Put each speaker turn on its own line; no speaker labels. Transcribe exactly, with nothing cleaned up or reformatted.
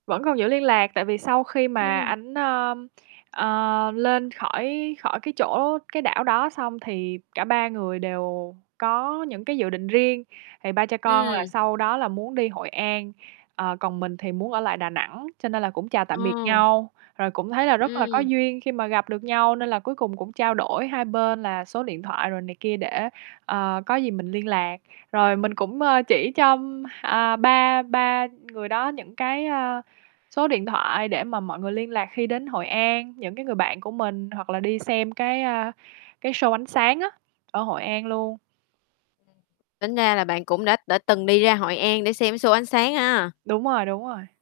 Vẫn còn giữ liên lạc tại vì sau khi mà
Ừm.
ảnh, ờm, ờ, lên khỏi khỏi cái chỗ cái đảo đó xong thì cả ba người đều có những cái dự định riêng. Thì ba cha con là
Ừm.
sau đó là muốn đi Hội An, ờ, còn mình thì muốn ở lại Đà Nẵng, cho nên là cũng chào tạm biệt
Ờ.
nhau. Rồi cũng thấy là rất là có
Ừm.
duyên khi mà gặp được nhau nên là cuối cùng cũng trao đổi hai bên là số điện thoại rồi này kia để, ờ, có gì mình liên lạc. Rồi mình cũng, ơ, chỉ cho, à, ba ba người đó những cái, ơ, số điện thoại để mà mọi người liên lạc khi đến Hội An, những cái người bạn của mình, hoặc là đi xem cái, a, cái show ánh sáng á, ở Hội An luôn.
Tính ra là bạn cũng đã đã từng đi ra Hội An để xem cái show ánh sáng ha.
Đúng rồi, đúng rồi.